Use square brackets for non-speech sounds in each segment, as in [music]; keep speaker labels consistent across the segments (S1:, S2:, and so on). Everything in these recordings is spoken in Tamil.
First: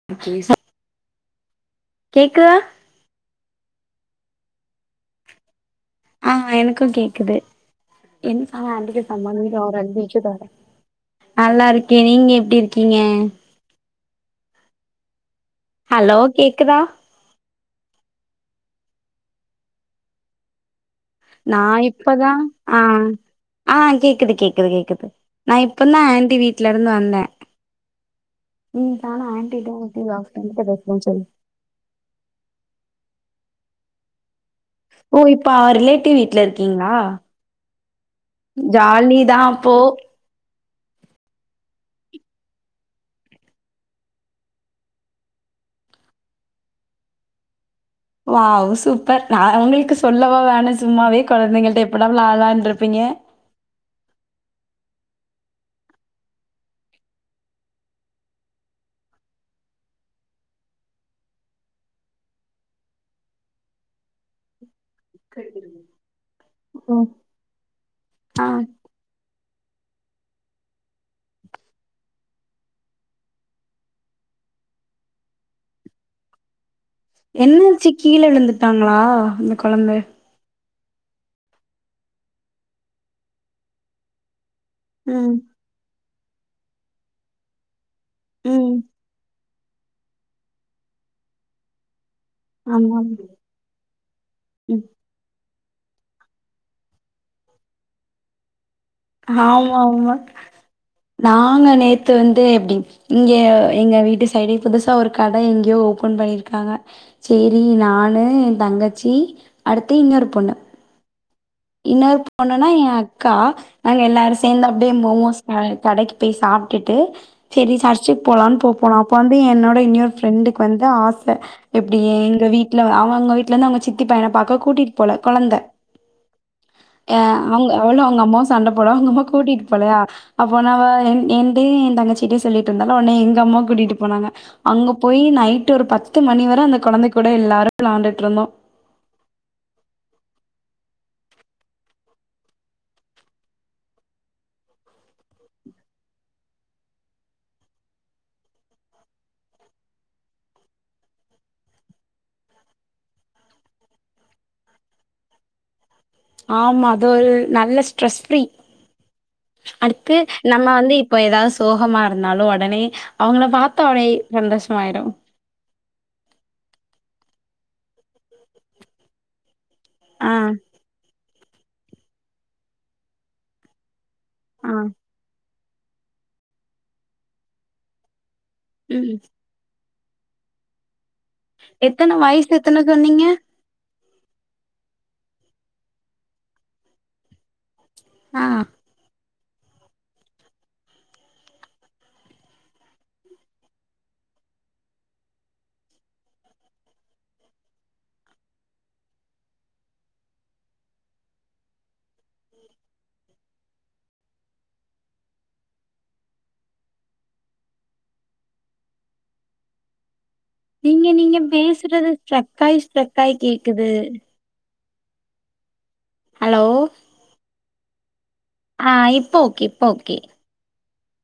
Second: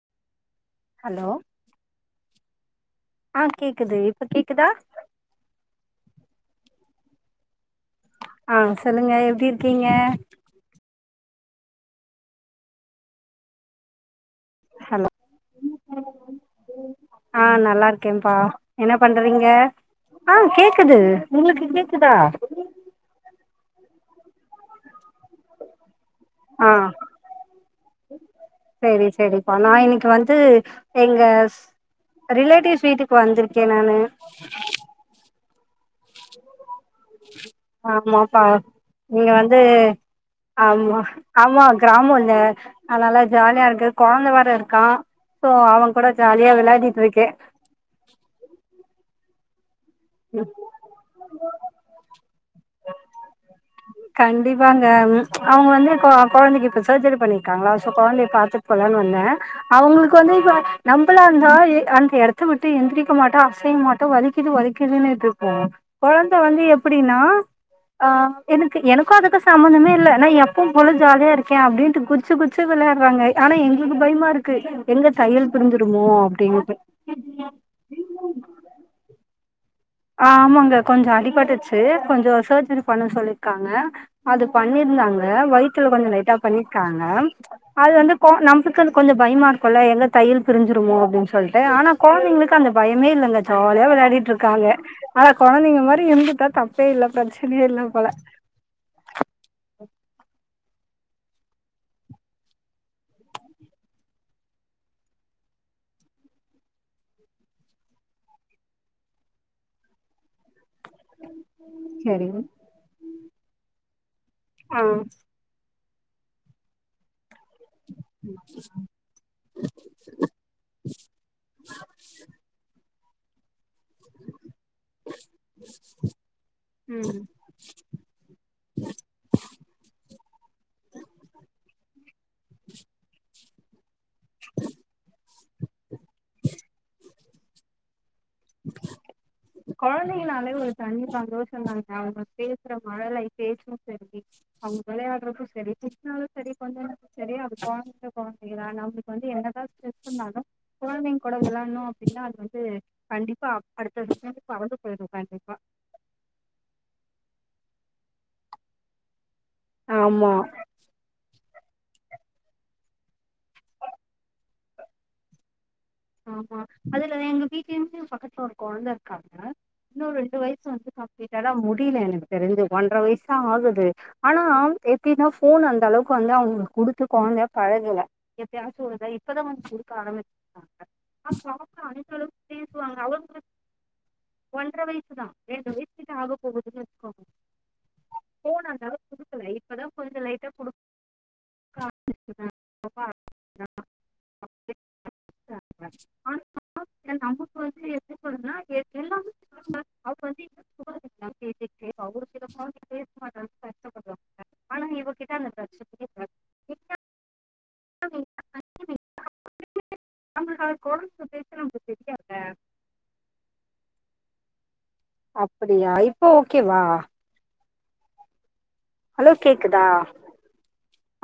S1: [inaudible]
S2: ஹலோ
S1: கேக்குதா?
S2: ஆ கேக்குது இப்ப கேக்குதா
S1: ஆ எனக்கு கேக்குது
S2: ஆ சொல்லுங்க எப்டி இருக்கீங்க
S1: நல்லா இருக்கே நீங்க எப்டி இருக்கீங்க
S2: ஹலோ
S1: ஹலோ கேக்குதா
S2: ஆ நல்லா இருக்கேன்ப்பா என்ன பண்றீங்க ஆ கேக்குது
S1: நா
S2: உங்களுக்கு கேக்குதா
S1: இப்பதா ஆ ஆ கேக்குது கேக்குது கேக்குது நா இப்ப தா ஆண்டி
S2: ஆ
S1: வீட்ல இருந்து வந்தே ம்
S2: சேரி
S1: நானு
S2: சேரிப்பா நா
S1: ஆண்டிட்ட
S2: இன்னக்கு வந்து
S1: கிட்ட பேசுறேன்னு
S2: எங்க
S1: சொல்லு
S2: ரிலேட்டிவ்ஸ் வீட்டுக்கு வந்துருக்கே நானு
S1: ஓ இப்ப ஆர் ரிலேட்டிவ் வீட்ல இருக்கீங்களா
S2: ஆமாப்பா
S1: ஜாலி
S2: நீங்க
S1: தா
S2: வந்து
S1: அப்போ
S2: ஆமா ஆமா கிராமோல்ல அதுனால ஜாலியா இருக்கு கொழந்த வேர இருக்கா சோ அவங் கூட ஜாலியா விளையாடிட் இருக்கே
S1: வாவ் சூப்பர் நா அவங்களுக்கு சொல்லவா வேணு சும்மாவே கொழந்தைங்கள்ட்ட எப்படா விளாலான்ருப்பீங்க
S2: கண்டிப்பாங்க அவங்க வந்து கொ கொழந்தைக்கி இப்ப சர்ஜரி பண்ணிருக்காங்களா சோ கொழந்தய பாத்து போலான் வந்தே அவங்களுக்கு வந்து இப்ப நம்பளா இருந்தா எ அந்த எடத்த விட்டு எந்திரிக்க மாட்டோ அசைய மாட்டோ வலிக்குது வலிக் கிதுன்ட்டுருப்போ கொழந்த வந்து
S1: ம்
S2: எப்பிடீனா அ
S1: ஆ
S2: எனக்கு எனக் கு அதுக்கு சம்மந்தமே இல்ல நா எப்பவு போல ஜாலியா இருக்கே அப்டின்ட்டு குச்சு குச்சு விளையாட்றாங்க ஆனா எங்களுக்கு பயமா இருக்கு எங்க தையல் பிரிஞ்சிறுமோ அப்டின்ட்டு
S1: என்னாச்சு கீழ விழுந்துட்டாங்களா அந்த கொழந்த
S2: ஆ ஆமாங்க கொஞ்சோ அடிபட்ருச்சு கொஞ்சோ சர்ஜரி பண்ண சொல்ருக்காங்க அது பண்ணிருந்தாங்க
S1: ம்
S2: வயித்துல கொஞ்சோ லைட்டா பண்ணிர்க்காங்க அது வந்து கோ
S1: ம்
S2: நம்மளுக்கு அது கொஞ்சோ பயமா இருக்குல்ல எங்க தையல் பிரிஞ்சிருமோ அப்டின் சொல்ட்டு ஆனா கொழ்ந்தைகளுக்கு அந்த
S1: ஆமா
S2: பயமே இல்லங்க ஜாலியா விளையாடிட்ருக்காங்க
S1: ம்
S2: ஆனா கொழந்தைங்க மாரி இருந்துட்டா தப்பே இல்ல பிரச்சனையே இல்ல போல
S1: ஆமா ஆமா நாங்க நேத்து வந்து எப்டி இங்க எங்க வீட்டு சைடே புதுசா ஒரு கட எங்கயோ ஓபன் பண்ணிருக்காங்க சேரி நானு எ தங்கச்சி அடுத்து இன்னோரு பொண்ணு
S2: உம்
S1: இன்னோரு பொண்ணுனா எ அக்கா நாங்க எல்லாரு சேந்து
S2: ஆ
S1: அப்டியே மோமோஸ் அ கடைக்கு போய் சாப்ட்டுட்டு சரி சர்ச்சுக்கு போலான்னு போபோனோ அப் அப்ப வந்து என்னோட இன்னையோரு ஃப்ரண்டுக்கு வந்து ஆச எப்டி எ எங்க வீட்ல அவங்க வீட்ல வந்து அவங்க சித்தி பையன பாக்க கூட்டிட் போல கொழந்த
S2: ம்
S1: அ அவங்க அவளு அவங்க அம்மாவு சண்ட போல அவங்க அம்மா கூட்டிட்டு போலயா அப்ப நா அவ என் என்டியு ஏ தங்கச்சிட்டியு சொல்லிட்ருந்தாலா ஒன்னே எங்கம்மா கூட்டிட்டு போனாங்க அங்க போயி நைட்டு ஒரு பத்து மணி வரை அந்த கொழந்தை கூட எல்லாரு வெள்ளாண்டுட்ருந்தோ
S2: கொழந்தைங்னாலே ஒரு தனி சந்தோஷோ தாங்க அவங்க பேசுற மழலை பேச்சு செரி அவுங்க வெளயாடுறது சரி திட்டினாலு செரி கொஞ்சினாலு செரி அது கொழந்தைக கொழந்தைகங்கதாங்க வந்து என்னதா ஸ்ட்ரஸ்சுனாலு கொழந்தைங்க கூட வெளயாட்ணு அப்டின்னா அது வந்து கண்டிப்பா அடுத்த நிமிஷோ வந்து பறந்து போயிடு கண்டிப்பா
S1: ஆமா அது ஒரு நல்ல ஸ்ட்ரெஸ் ஃப்ரீ அடுத்து
S2: ஆமா
S1: நம்ம வந்து இப்போ எதாது சோகமா இருந்தாலு ஒடனே அவங்கள பாத்தா அப்டே சந்தோஷமாயிரு
S2: ஆமா அதுல எங்க வீட்லேருந்து பக்கத்துல ஒரு கொழந்த இருக்காங்க இன்னு
S1: ஆ
S2: ரெண்டு வய்சு வந்து கிட்ட தா முடில எனக்கு தெரிஞ்சு ஒன்ற வய்சு தா ஆகுது ஆனா
S1: ஆ
S2: எப்டின்னா ஃபோனு அந்தளவுக்கு வந்து அவுங்குளுக்கு குடுத்து கொழந்த பழகுல எப்பயாச்சு ஒரு தர
S1: ம்
S2: இப்பதா வந்து குடுக்க ஆரம்பிச்
S1: எத்தன வய்சு எத்தன
S2: பேசுவாங்க
S1: சொன்னீங்க
S2: அவங்களுக்கு ஒன்ற வய்சு தா ரெண்டு வய்சு கிட்ட ஆக போகுதுன்னு வச்சிக்கோங்க
S1: ஆ
S2: ஃபோனு அந்தளவுக்கு குடுக்குல இப்பதா கொஞ்சோ லைட்டா குடுக்க [inaudible] அப்டே ஆ நமக்கு வந்து எப்டி சொல்றதுனா ஏ எல்லாமே அவுங்க வந்து பேசிட்டு அவரு சில
S1: உம்
S2: குழந்தை பேச மாட்டாங்க கஷ்டப்படுவாங்க ஆனா இவகிட்ட [inaudible] நம்மளுக்கு அவர்
S1: நீங்க
S2: குழந்தை
S1: நீங்க
S2: பேச நமக்கு
S1: பேசுறது
S2: தெரியாதுல
S1: ஸ்டக்காயி ஸ்டக்காயி கேக்குது
S2: அப்டியா இப்ப
S1: ஹலோ
S2: ஓகேவா
S1: ஆ இப்ப
S2: ஹலோ
S1: ஓகே இப்ப
S2: கேக்குதா
S1: ஓகே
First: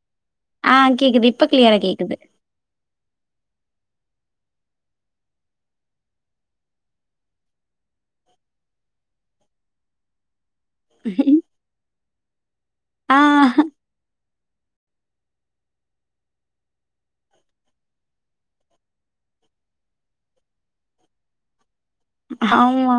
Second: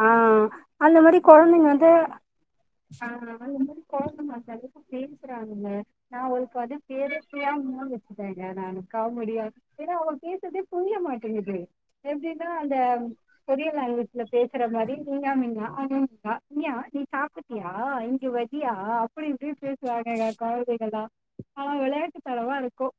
S2: ஆ
S1: ஆ
S2: அந்த மாரி
S1: கேக்குது இப்ப
S2: கொழந்தைங்க
S1: கிளியரா
S2: வந்து
S1: கேக்குது
S2: ஆ அந்த மாரி [unintelligible] மாட்டாங்க இப்ப பேசுறாங்க நா அவனுக்கு வந்து பேரே கியா [unintelligible] வச்சிட்டேங்க நானு காமெடியா ஏனா அவுங்க பேசற்தே புரிய மாட்டேங்குது எப்டினா அந்த
S1: ஆ
S2: கொரியன் லாங்குவேஜ்ல பேசுற மாரி இங்கா மிங்கா [unintelligible] யா நீ சாப்பிட்டியா இங்க வரியா அப்டி இப்டி பேசுவாங்கங்க கொழந்தைகளா தரவா இருக்கு
S1: ஆமா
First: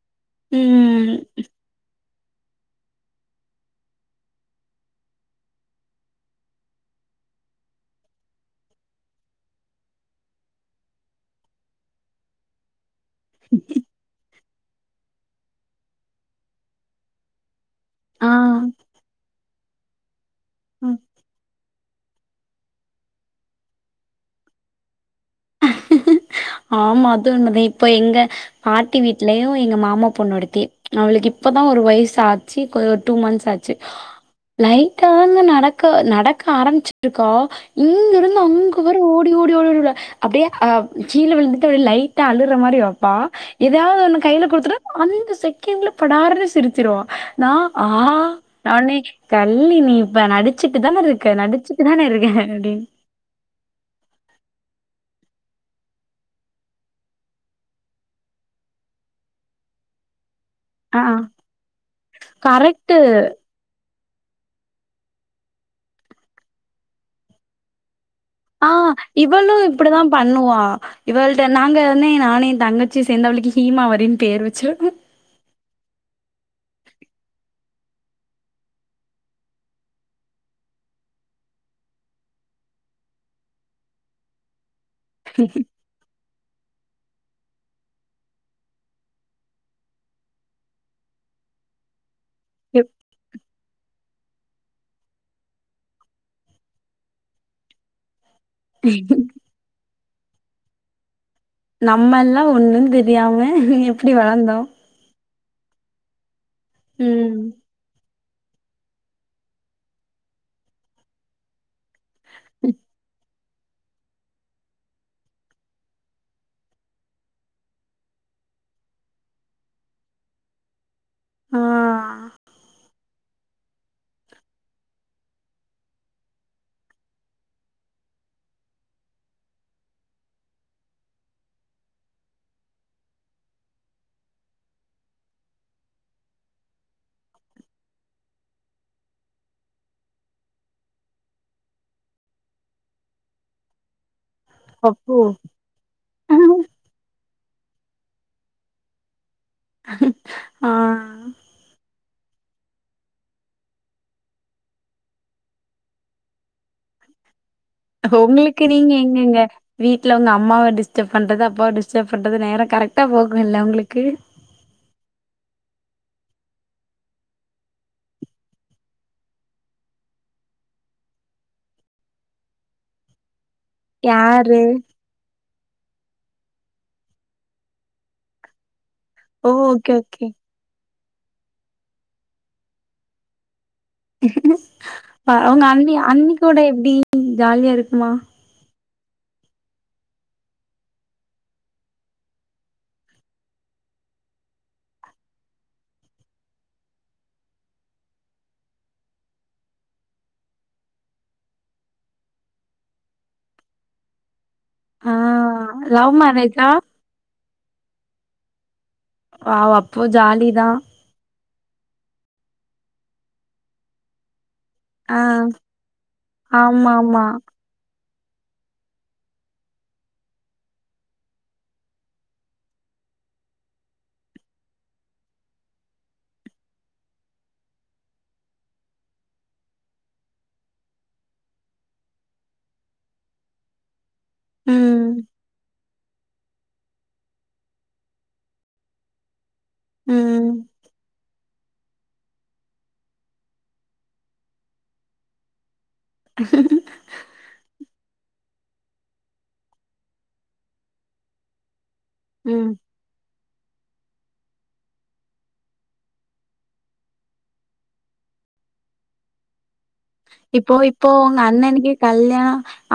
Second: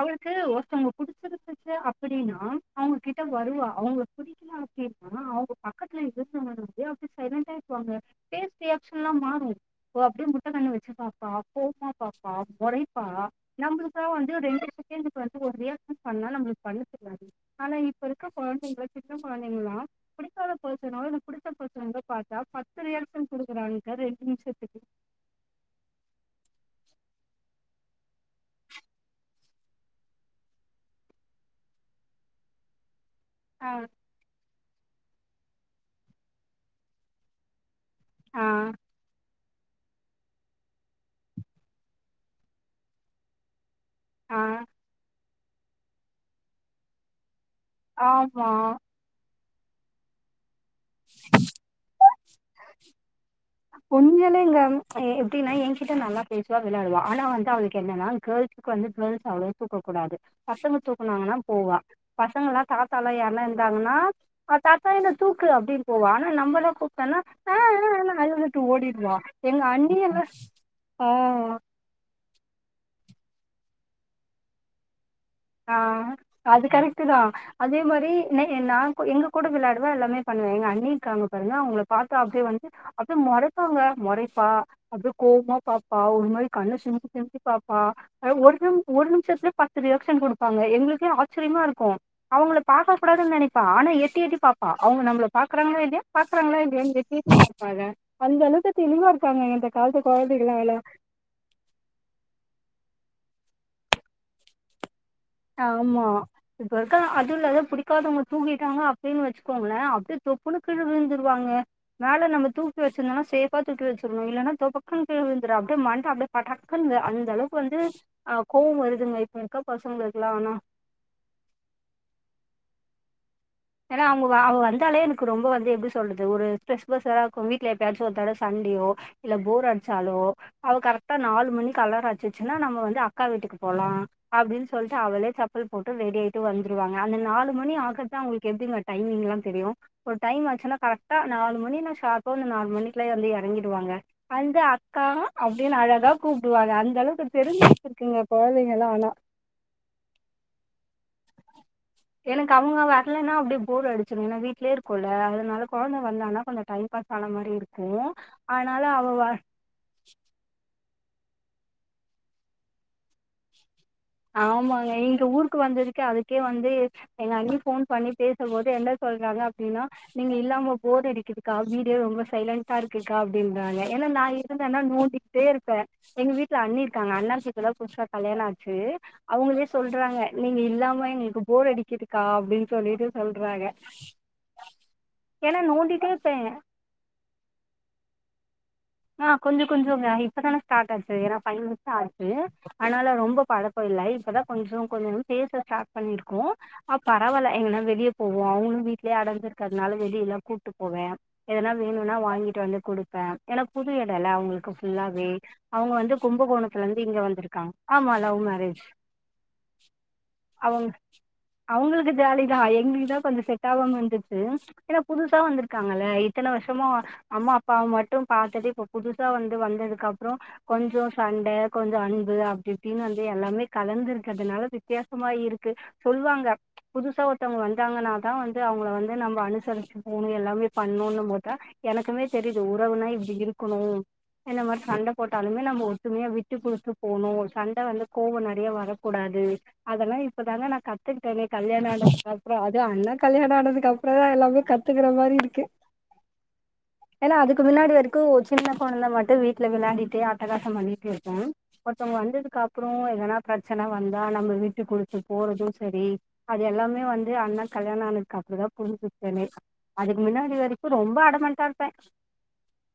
S2: அவளுக்கு ஒருத்தங்க
S1: ம்
S2: குடுத் [unintelligible] அப்டின்னா அவங்ககிட்ட வருவா அவங்க புடி [unintelligible] ன்னா அவங்க பக்கத்துல இருந்த [inaudible] அப்டே சைலண்ட்டா இருக்குவாங்க பே எப்பயாச்சு தா மாறு அப்போ அப்டியே முட்ட கண்ண வச்சு பாப்பா கோவமா பாப்பா மொறைப் பா நம்ளுக்குலா வந்து ரெண்டு செகண்டுக்கு வந்து ஒரு ரியாகஷன் பண்ணா நம்ளுக்கு பண்ண தெரியாது ஆனா இப்ப இருக்க
S1: ஆ
S2: கொழுந்தைங்கல சின்ன கொழந்தைங்கலா புடிக்காத பெர்சனோ
S1: ம்.
S2: இல்ல புடிச்ச பெர்சனோ பாத்தா பத்து ரியாகஷன் குடுக்குறாங்க ரெண்டு நிம்ஷத்துக்கு
S1: ஆமா அது உண்மதா இப்ப எங்க பாட்டி வீட்லயு எங்க மாமா பொண்ணு ஒருத்தி அவுளுக்கு இப்பதா ஒரு வய்சு ஆ ச்சி இப்ப டூ மந்த்ஸ் ஆச்சு ஆ லைட்டாதாங்க நடக் க நடக்க ஆரம்பிச்ட்ருக்கா இங்கருந்து
S2: ஆ
S1: அங்க வர ஓடு டி ஓடி ஓடி ஓடி [unintelligible] விளா அப்டே அ கீழ விழுந்துட்டு அப்டே லைட்டா அழுற மாரி வப்பா எதாது ஒன்னு
S2: ஆ
S1: கைல குடுத்துட்டா அந்த செகண்ட்ல படார்னு சிரிச்சிருவா நா ஆ
S2: ஆமா
S1: தா நீ கள்ளி நீ இப்ப நடி டிச்சுட்டு தான இருக்க நடிச்சுட்டு தான இருக்கே அப்டின்
S2: கொஞ்சியேலா இல்ல எ எப்டின்னா ஏங்கிட்ட நல்லா பேசுவா விளையாடுவா ஆனா வந்து அவளுக்கு என்னனா கேள் க்கு வந்து கேள்ஸ் அவள தூக்ககூடாது பசங்க
S1: ஆ
S2: தூக்கனாங்கனா போவா பசங்கெல்லா
S1: கரெக்ட்டு.
S2: தாத்தாலா யார்னா இருந்தாங்கனா தாத்தா என்ன தூக்கு அப்டினு போவா ஆனா நம்மெல்லா கூப்டோனா
S1: ஆ இவளு
S2: எங்க
S1: இப்டிதா
S2: அண்ணியெல்லா
S1: பண்ணுவா
S2: ஆ
S1: இவள்ட நாங்க வனே நானு ஏ தங்க ச்சி சேந்து ஹீமாவரினு பேர் வச்சுருக்கோ
S2: ஆ அது கரெக்டு தா அதே மாரி நே நான் எங்க கூட விளையாடுவே எல்லாமே பண்ணுவே எங்க அண்ணி காங்க பாருங்க அவங்கள பாத்தா அப்டியே வந்துட்டு அப்டியே மொறைபாங்க மொறைப்பா அப்டியே கோவமா பாப் பா ஒரு மாரி கண்ணு சிமிட்டி சிமிட்டி பாப்பா ஒரு நிமி ஒரு நிமிஷத்துலே பத்து ரியாக் ஷன் குடுப்பாங்க எங்களுகே ஆச்சரியமா இருக்கு அவங்கள
S1: எப்
S2: பாக்க கூடாதுனு நெனைப் ப்பா ஆனா எட்டி எட்டி பாப்பா அவுங்க நம்ள பாக்குறாங்களா இல்லையா பாக்குறாங்களா இல்லையானு எட்டி எட்டி பாப்பாங்க அந்த அளவுக்கு தெளிவா இருக்காங்க இந்த காலத்து கொழந்தைங்களால்ல
S1: நம்மெல்லா ஒண்ணுந்தெரியாம எப்டி வளந்தோ
S2: ஆமா இப்ப இருக்க அதுவு
S1: ம்
S2: இல்லாத புடி க்காதவங்க தூங்கிட்டாங்க அப்டின்னு வச்சுக்கோங்களே அப்டியே தொப்புனு கீழ விழுந்துருவாங்க மேல நம்ம தூக்கி வச்சிருந்தாலு சே ப்பா தூக்கி வச்சிடணு இல்லனா தொபக்குனு கீழ விழுந்துறா அப்டியே மண்ட அப்டியே படாக்குன்து அந்தளவுக்கு வந்து ஆ கோவம் வருதுங்க இப்போக்கா பசங்க இருக்கலா ஆனா
S1: ஆ
S2: ஏன்னா அவுங்க வ அவுங்க வந்தாலே எனக்கு ரொம்ப வந்து எப்டி சொல்றது ஒரு ஸ்ட்ரெஸ் பஸ்ரா இருக்கும் வீட்ல எப்பயாச்சு ஒருதடவ சண்டயோ இல்ல போர் அடுச்சாலோ அவ கரெக்டா நாலு மணிக்கு அலாரோ அடுச்சுச்சுனா நம்ம வந்து அக்கா வீட்டுக்கு போலா அப்டினு சொல்லிட்டு அவளே செப்பல் போட்டு ரெடி ஆயிட்டு வந்துருவாங்க அந்த நாலு மணி ஆக்கதா அவுங்களுக் எப்டிமா டைமிங்லா தெரியு ஒரு டைம் ஆச்சுன்னா கரெக்டா நாலு மணினா ஷார்ப்பா வந்து நாலு மணிக்குலயே வந்து எறங்கிடுவாங்க வந்து அக்கா
S1: அப்போ
S2: அப்டினு அழகா கூப்டுவாங்க அந்த அளவுக்கு தெரிஞ்சு வச்சிருக்குங்க கொழந்தங்களா ஆனா
S1: ஆ
S2: எனக்கு அவங்க வர்லன்னா அப்டியே போர் அடுச்சுடும்ன வீட்லே இருக்கோல அதனால கொழந்த வந்தானா கொஞ்ச டைம் பாஸ் ஆன மாரி இருக்
S1: உங்களுக்கு நீங்க எங்கங்க வீட்ல உங்க அம்மாவ டிஸ்டப் பண்ணுறது அப்பாவ டிஸ்டப் பண்ணுறது நேரோ கரெக்டாக போகணுல்ல உங்களுக்கு
S2: ஆமாங்க இங்க ஊருக்கு வந்ததுக்கு அதுக்கே வந்து எங்க அண்ணி போன் பண்ணி பேசும்போது என்ன சொல்றாங்க அப்டினா நீங்க இல்லாம போரடிக்குதுக்கா வீடே ரொம்ப சைலண்டா இருக்குக்கா அப்டின்றாங்க ஏனா நா
S1: யாரு
S2: இருந்தனா நோண்டி டேருப்ப எங்க வீட்ல அண்ணி இருக்காங்க அண்ணாக்கு இப்பதா புதுசா கல்யாண ஆச்சு
S1: ஓ
S2: அவுங்களே
S1: ஓகே
S2: சொல்றாங்க
S1: ஓகே
S2: நீங்க இல்லாம எங்களுக்கு போர் அடிக்கிதுக்கா அப்டினு சொல்லிட்டு சொல்றாங்க ஏன்னா
S1: அவுங்க அண்ணி
S2: நோண்டிட்டே
S1: அண்ணி
S2: இருப்பே
S1: கூட எப்டி ஜாலியா இருக்குமா
S2: ஆ கொஞ்ச கொஞ்சோங்க இப்பதானே ஸ்டாட் ஆச்சு ஏனா ஃபைவ் மன்த் தா ஆச்சு அதுனால ரொம்ப பழக்கோ இல்ல இப்பதா கொஞ்ச கொஞ்ச பேச ஸ்டார்ட் பண்ணிருக்கோ ஆ பரவால எங்கனா வெளிய போவோ அவுங்களு வீட்லே அடஞ்சிருக்கிறதுனால வெளியிலா கூட்டு போவே எதனா வேணுனா வாங்கிட்டு வந்து குடுப்பே ஏனா புது எடோல்ல அவுங்களுக்கு
S1: ஆ
S2: ஃபுல்லாவே அவுங்க
S1: லவ்
S2: வந்து
S1: மேரேஜா
S2: கும்பகோணத்துல இருந் இங்க வந்திருகாங்க ஆமா லவ் மேரேஜ்
S1: வாவ் அப்ப ஜாலி தா
S2: அவங்க அவங்களுக்கு ஜாலிதா எங்களுக்குதா கொஞ்ச செட் ஆவாம இருந்துச்சு ஏன்னா புதுசா வந்துருக்காங்கல்ல இத்தன வருஷமா
S1: ஆமா ஆமா
S2: அம்மா அப்பாவ மட்டும் பாத்துட்டு இப்ப புதுசா வந்து வந்ததுக்கப்றோ கொஞ்சோ சண்ட கொஞ்சோ அன்பு அப்டி இப்டின்னு வந்து எல்லாமே கலந்து இருக்கறதுனால வித்தியாசமா இருக்கு சொல்வாங்க புதுசா ஒருத்தவங்க வந்தாங்கன்னாதா வந்து அவங்கள வந்து நம்ப அனுசருச்சு போணு எல்லாமே பண்ணுன்னு போதா எனக்குமே தெரிது உறவுனா இ ப்டி இருக்குணு இந்த மாரி சண்ட
S1: ம்
S2: போட்டாலுமே நம்ம ஒத்துமயா விட்டு குடுத்து போனு சண்ட வந்து கோவ நெறையா வரக்கூடாது அதெல்லா
S1: ம்
S2: இப்பதாங்க நா கத் [unintelligible] கல்யாண ஆனதுக்கப்றோ அது அண்ண கல்யாண ஆனதுக்கப்றோதா எல்லாமே கத்துக்கற மாரி இருக்கு ஏன்னா அதுக்கு முன்னாடி வரு கு ஒரு சின்ன கொழந்த மட்டு வீட்ல வெளையாடிட்டு அட்டகாச பண்ணிட்டு இருக்கும் ஒருத்தவங்க
S1: ம்
S2: வந்ததுக்கப்றோ எதனா ப்ரச்சன வந்தா நம்ப விட்டு குடுத்து போறது சரி அது எல்லாமே வந்து அண்ண கல்யாண ஆனதுக்கப்றதா புரிஞ்சிக்கிட்டனே
S1: இப்போ இப்போ உங்க
S2: இருப்பே
S1: அண்ணனுக்கே கல்யா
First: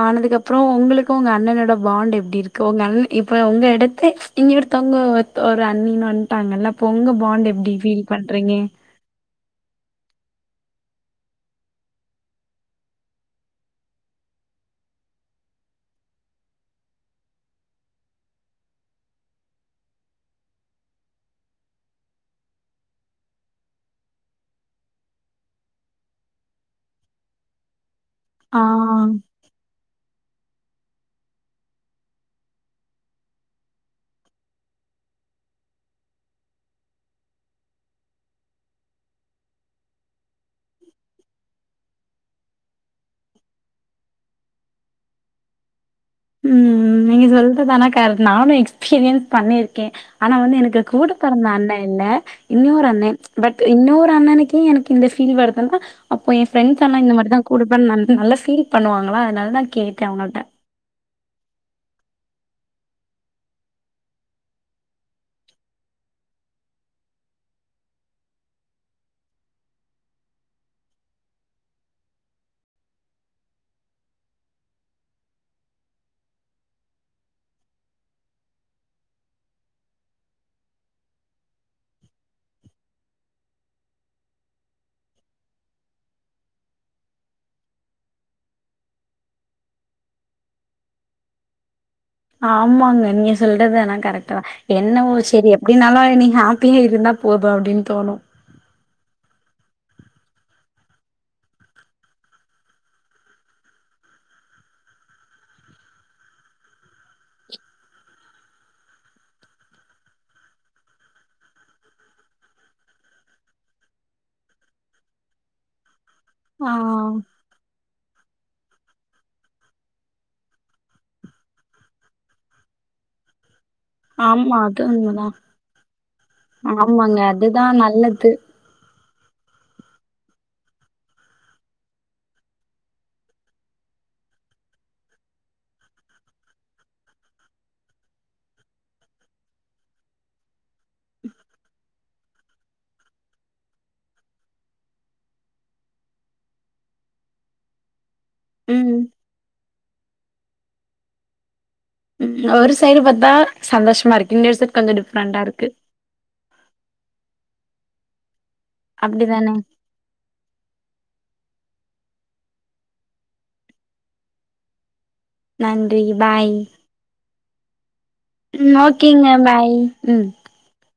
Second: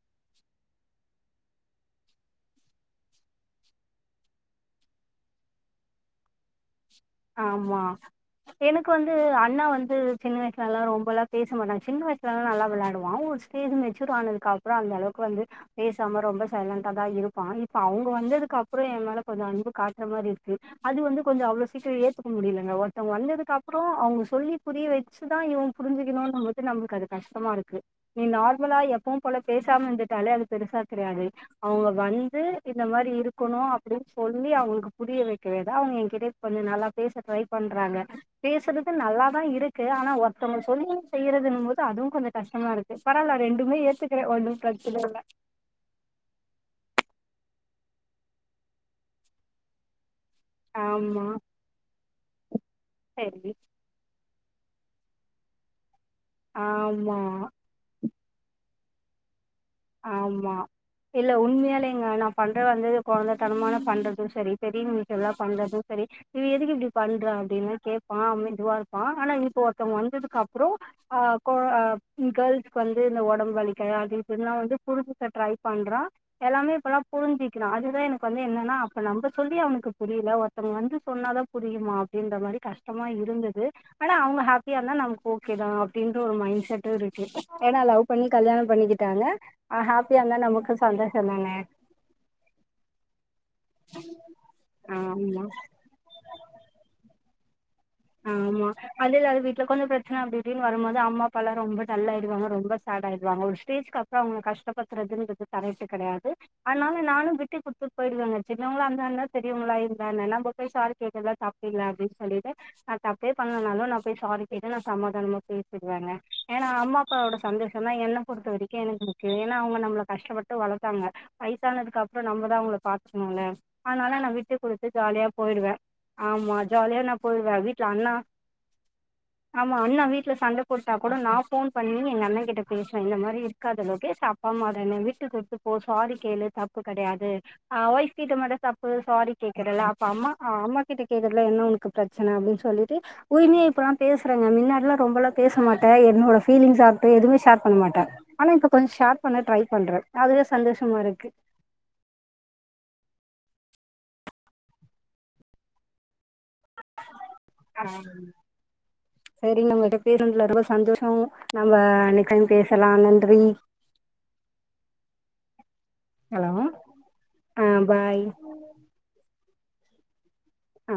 S1: ஆனதுக்கப்றோ உங்களுக்கு உங்க அண்ணனோட பாண்ட் எப்டி இருக்கு உங்க அண் இப்ப உங்க எடத்து இங்க ஒருத்தவங்க ஒத் ஒரு அண்ணின்னு வன்ட்டாங்கல்ல அப்ப உங்க பாண்ட் எப்டி
S2: ஆமா
S1: ஃபீல் பண்றீங்க
S2: எனக் க்கு வந்து அண்ண வந்து சின்ன வயஸ்லலா ரொம்பலா பேச மாட்டாங்க சின்ன வயஸ்லலா நல்லா வெளையாடுவா ஒரு [unintelligible] மெச்சூர் ஆனதுக்கப்றோ அந்த அளவுக்கு வந்து ரொம்ப சைலண்டாதா இருப்பா இப்ப அவுங்க வந்ததுக்கப்றோ எய மேல கொஞ்ச அன்பு காட்ற மாரி இர்க்கு அது வந்து கொஞ்ச அவ்ளஸ் க்கு ஏத்துக்க முடியலங்க ஒருத்தவங்க வந்ததுக்கப்றோ அவங்க சொல்லி புரிய வச்சுதா இவ புரிஞ்சுக்குணுன்னு போ து நம்ளுக்கு அது கஷ்டமாருக்கு நீ
S1: ஆ
S2: நார்மலா எப்பவு போல பேசாம இந்துட்டாலே அது பெருசா தெரியாது அவங்க வந்து இந்த மாரி இருக்கணு அப்புடின் சொல்லி அவங்களுக்கு புரிய வெக்கவேதா அவங்க எயகிட்ட கொஞ்ச நல்லா பேச ட்ரை பண்றாங்க பேசுறது நல்லாதா இருக்கு ஆனா ஒர்த்தவங்க சொல்லி செய்யுறதுங் போது அதுவு கொஞ்ச கஷ்டமாருக் பரால ரெண்டுமே ஏத்துக்குற ஒண்ணு பிரச்சன இல்ல
S1: ம் நீங்க சொல்றதானாக்கர நானு எக்ஸ்பீரியன் பண்ணிருக்க ஆனா வந்து எனக்கு கூட
S2: ஆமா
S1: பெறந்த அண்ண இல்ல இன்னொரு அண்ண ச்
S2: சரி
S1: பட் இன்னொரு அண்ணனுக்கு எனக் இந்த ஃபீல் வரதல்லா அப்போ எ ஃப்ரெண்ட்ஸ் அண்ணா இந்த
S2: ஆமா
S1: மாரிதா [unintelligible] நல்லா ஃபீல் பண்ணுவாங்களா அதனால நா கேட்டே அவங்கள்ட்ட
S2: ஆமா இல்ல உண்மையாலேங்க நா பண்ற வந்து கொழந்த தனமான பண்றது சரி சரின்னு மிச்செல்லா பண்றது சரி நீ எதுக்கு இப்டி பண்ற அப்டின்னு கேப்பா அம்மின் இதுவா இருப்பா ஆனா இப்ப ஒருத்தவங்க வந்ததுக்கப்றோ ஆ கோ அ ம் கேர்ள்ஸ்க் பண்றது இந்த ஒடம்பு வலிக்கு தா [unintelligible] து புருஞ்சுக்க ட்ரை பண்றா எல்லாமே இப்பல்லா புரிஞ்சிக்கிறா அதுதா எனக்கு வந்து என்னன்னா அப்ப நம்ப சொல்லி அவனுக்கு புரில ஒருத் ஒருத்தவங்க வந்து சொன்னாதா புரியுமா அப்டின்ற மாரி கஷ்டமா இருந்து ஆனா அவங்க ஹாப்பியா இருந்தா நமக்கு ஓகே தா அப்டின்ற ஒரு மைண்ட் செட்டு இருக்கு ஏன்னா பண்ணி கல்யாண பண்ணிக்கிட்டாங்க அவ ஹாப்பியா இருந்தா நமக்கு சந்தோஷ தானங்க
S1: ஆமாங்க நீங்க சொல்றதுனா கரெக்ட் தா என்னவோ
S2: ஆமா
S1: சரி எப்டின்னாலு நீங்க ஹப் இப்டியே இருந்தா போது அப்டின் தோணு
S2: ஆமா அதில்லாத வீட்ல கொஞ்ச பிரச்ன அப்டி இப்டின்னு வரும்மோது அம்மா அப்பா எல்லா ரொம்ப டல்லாயிடுவாங்க ரொம்ப சாடாயிடுவாங்க ஒரு ஸ்டேஜ்கப்றோ அவுங்கள கஷ்டப்படுத்துறதுன்றது கரெக்ட்டு கெடயாது ஆனால நானு விட்டு குட்த்து போயிடுவேங்க சின்னவங்ளா இருந்தா என்ன பெரியவங்ளா இருந்தா என்ன நம்ப போய் ஸாரி கேக்கெல்ல தப்பில்ல அப்டின் சொல்லிட்டு நா தப்பே பண்லனாலு நா போய் ஸாரி கேட்டு நா சமாதானமா போய் ருவேங்க ஏனா
S1: ஆ
S2: அம்மாப்பா ஓட சந்தோஷோ தா என்ன பொறுத்த வரை க்கு எனக்கு முக்கியோ ஏனா அவுங்க நம்ள கஷ்டப்பட்டு வளத்தாங்க வய்சானதுக்கப்றோ நம்ப தா அவுங்கள பாத்துக்ணுல ஆனால நா
S1: ஆமா
S2: விட்டு
S1: அது
S2: குடுத்து ஜாலியா
S1: உண்மதான்.
S2: போயிடுவே ஆமா ஜாலியா நா
S1: ஆமாங்க
S2: போயிருவே விட்
S1: அதுதான் [inaudible]
S2: ஆமா அண்ணா வீட்ல சண்ட போட்டா கூட நா ஃபோன் பண்ணி எங்கண்ணே கிட்ட பேசுவே இந்த மாரி இருக்காத லோகேஷ் அ ப்பாம்மா தானே விட்டு குடுத்து போ ஸாரி கேளு தப்பு கெடயாது ஆ ஒய்ஃப் கிட்ட மட்டு தப்பு சாரி கேக்கறல அப்ப அம்மா அம்மா கிட்ட கேக்கறதுல என்ன ஒனக்கு பிரச்சன அப்டின் சொல்லிட்டு உரிமயா இப்பல்லா பேசுறங்கே மின்னாடில்லா ரொம்பலா பேச மாட்டே என்னோட ஃபீலிங்ஸாகட்டு எதுமே ஷேர் பண்ண மாட்டே ஆனா இப்ப கொஞ்சோ
S1: ம்
S2: ஷேர் பண்ண ட்ரை பண்றே அதுவே சந்தோஷமாருக்கு
S1: ம் ஒரு சைடு பாத்தா சந்தோஷமா இருக்கு இன்னொரு சைடு கொஞ்சோ டிஃப்ரெண்டாருக்கு அப்டிதானே
S2: செரி [unintelligible] விடு பேருந்துல ரொம்ப சந்தோஷோ நம்ம அன்னைக்கன் பேசலா நன்றி
S1: நன்றி
S2: ஹலோ
S1: பாய்
S2: ஆ பாய்
S1: ம் ஓகேங்க பாய் ம்
S2: ஆ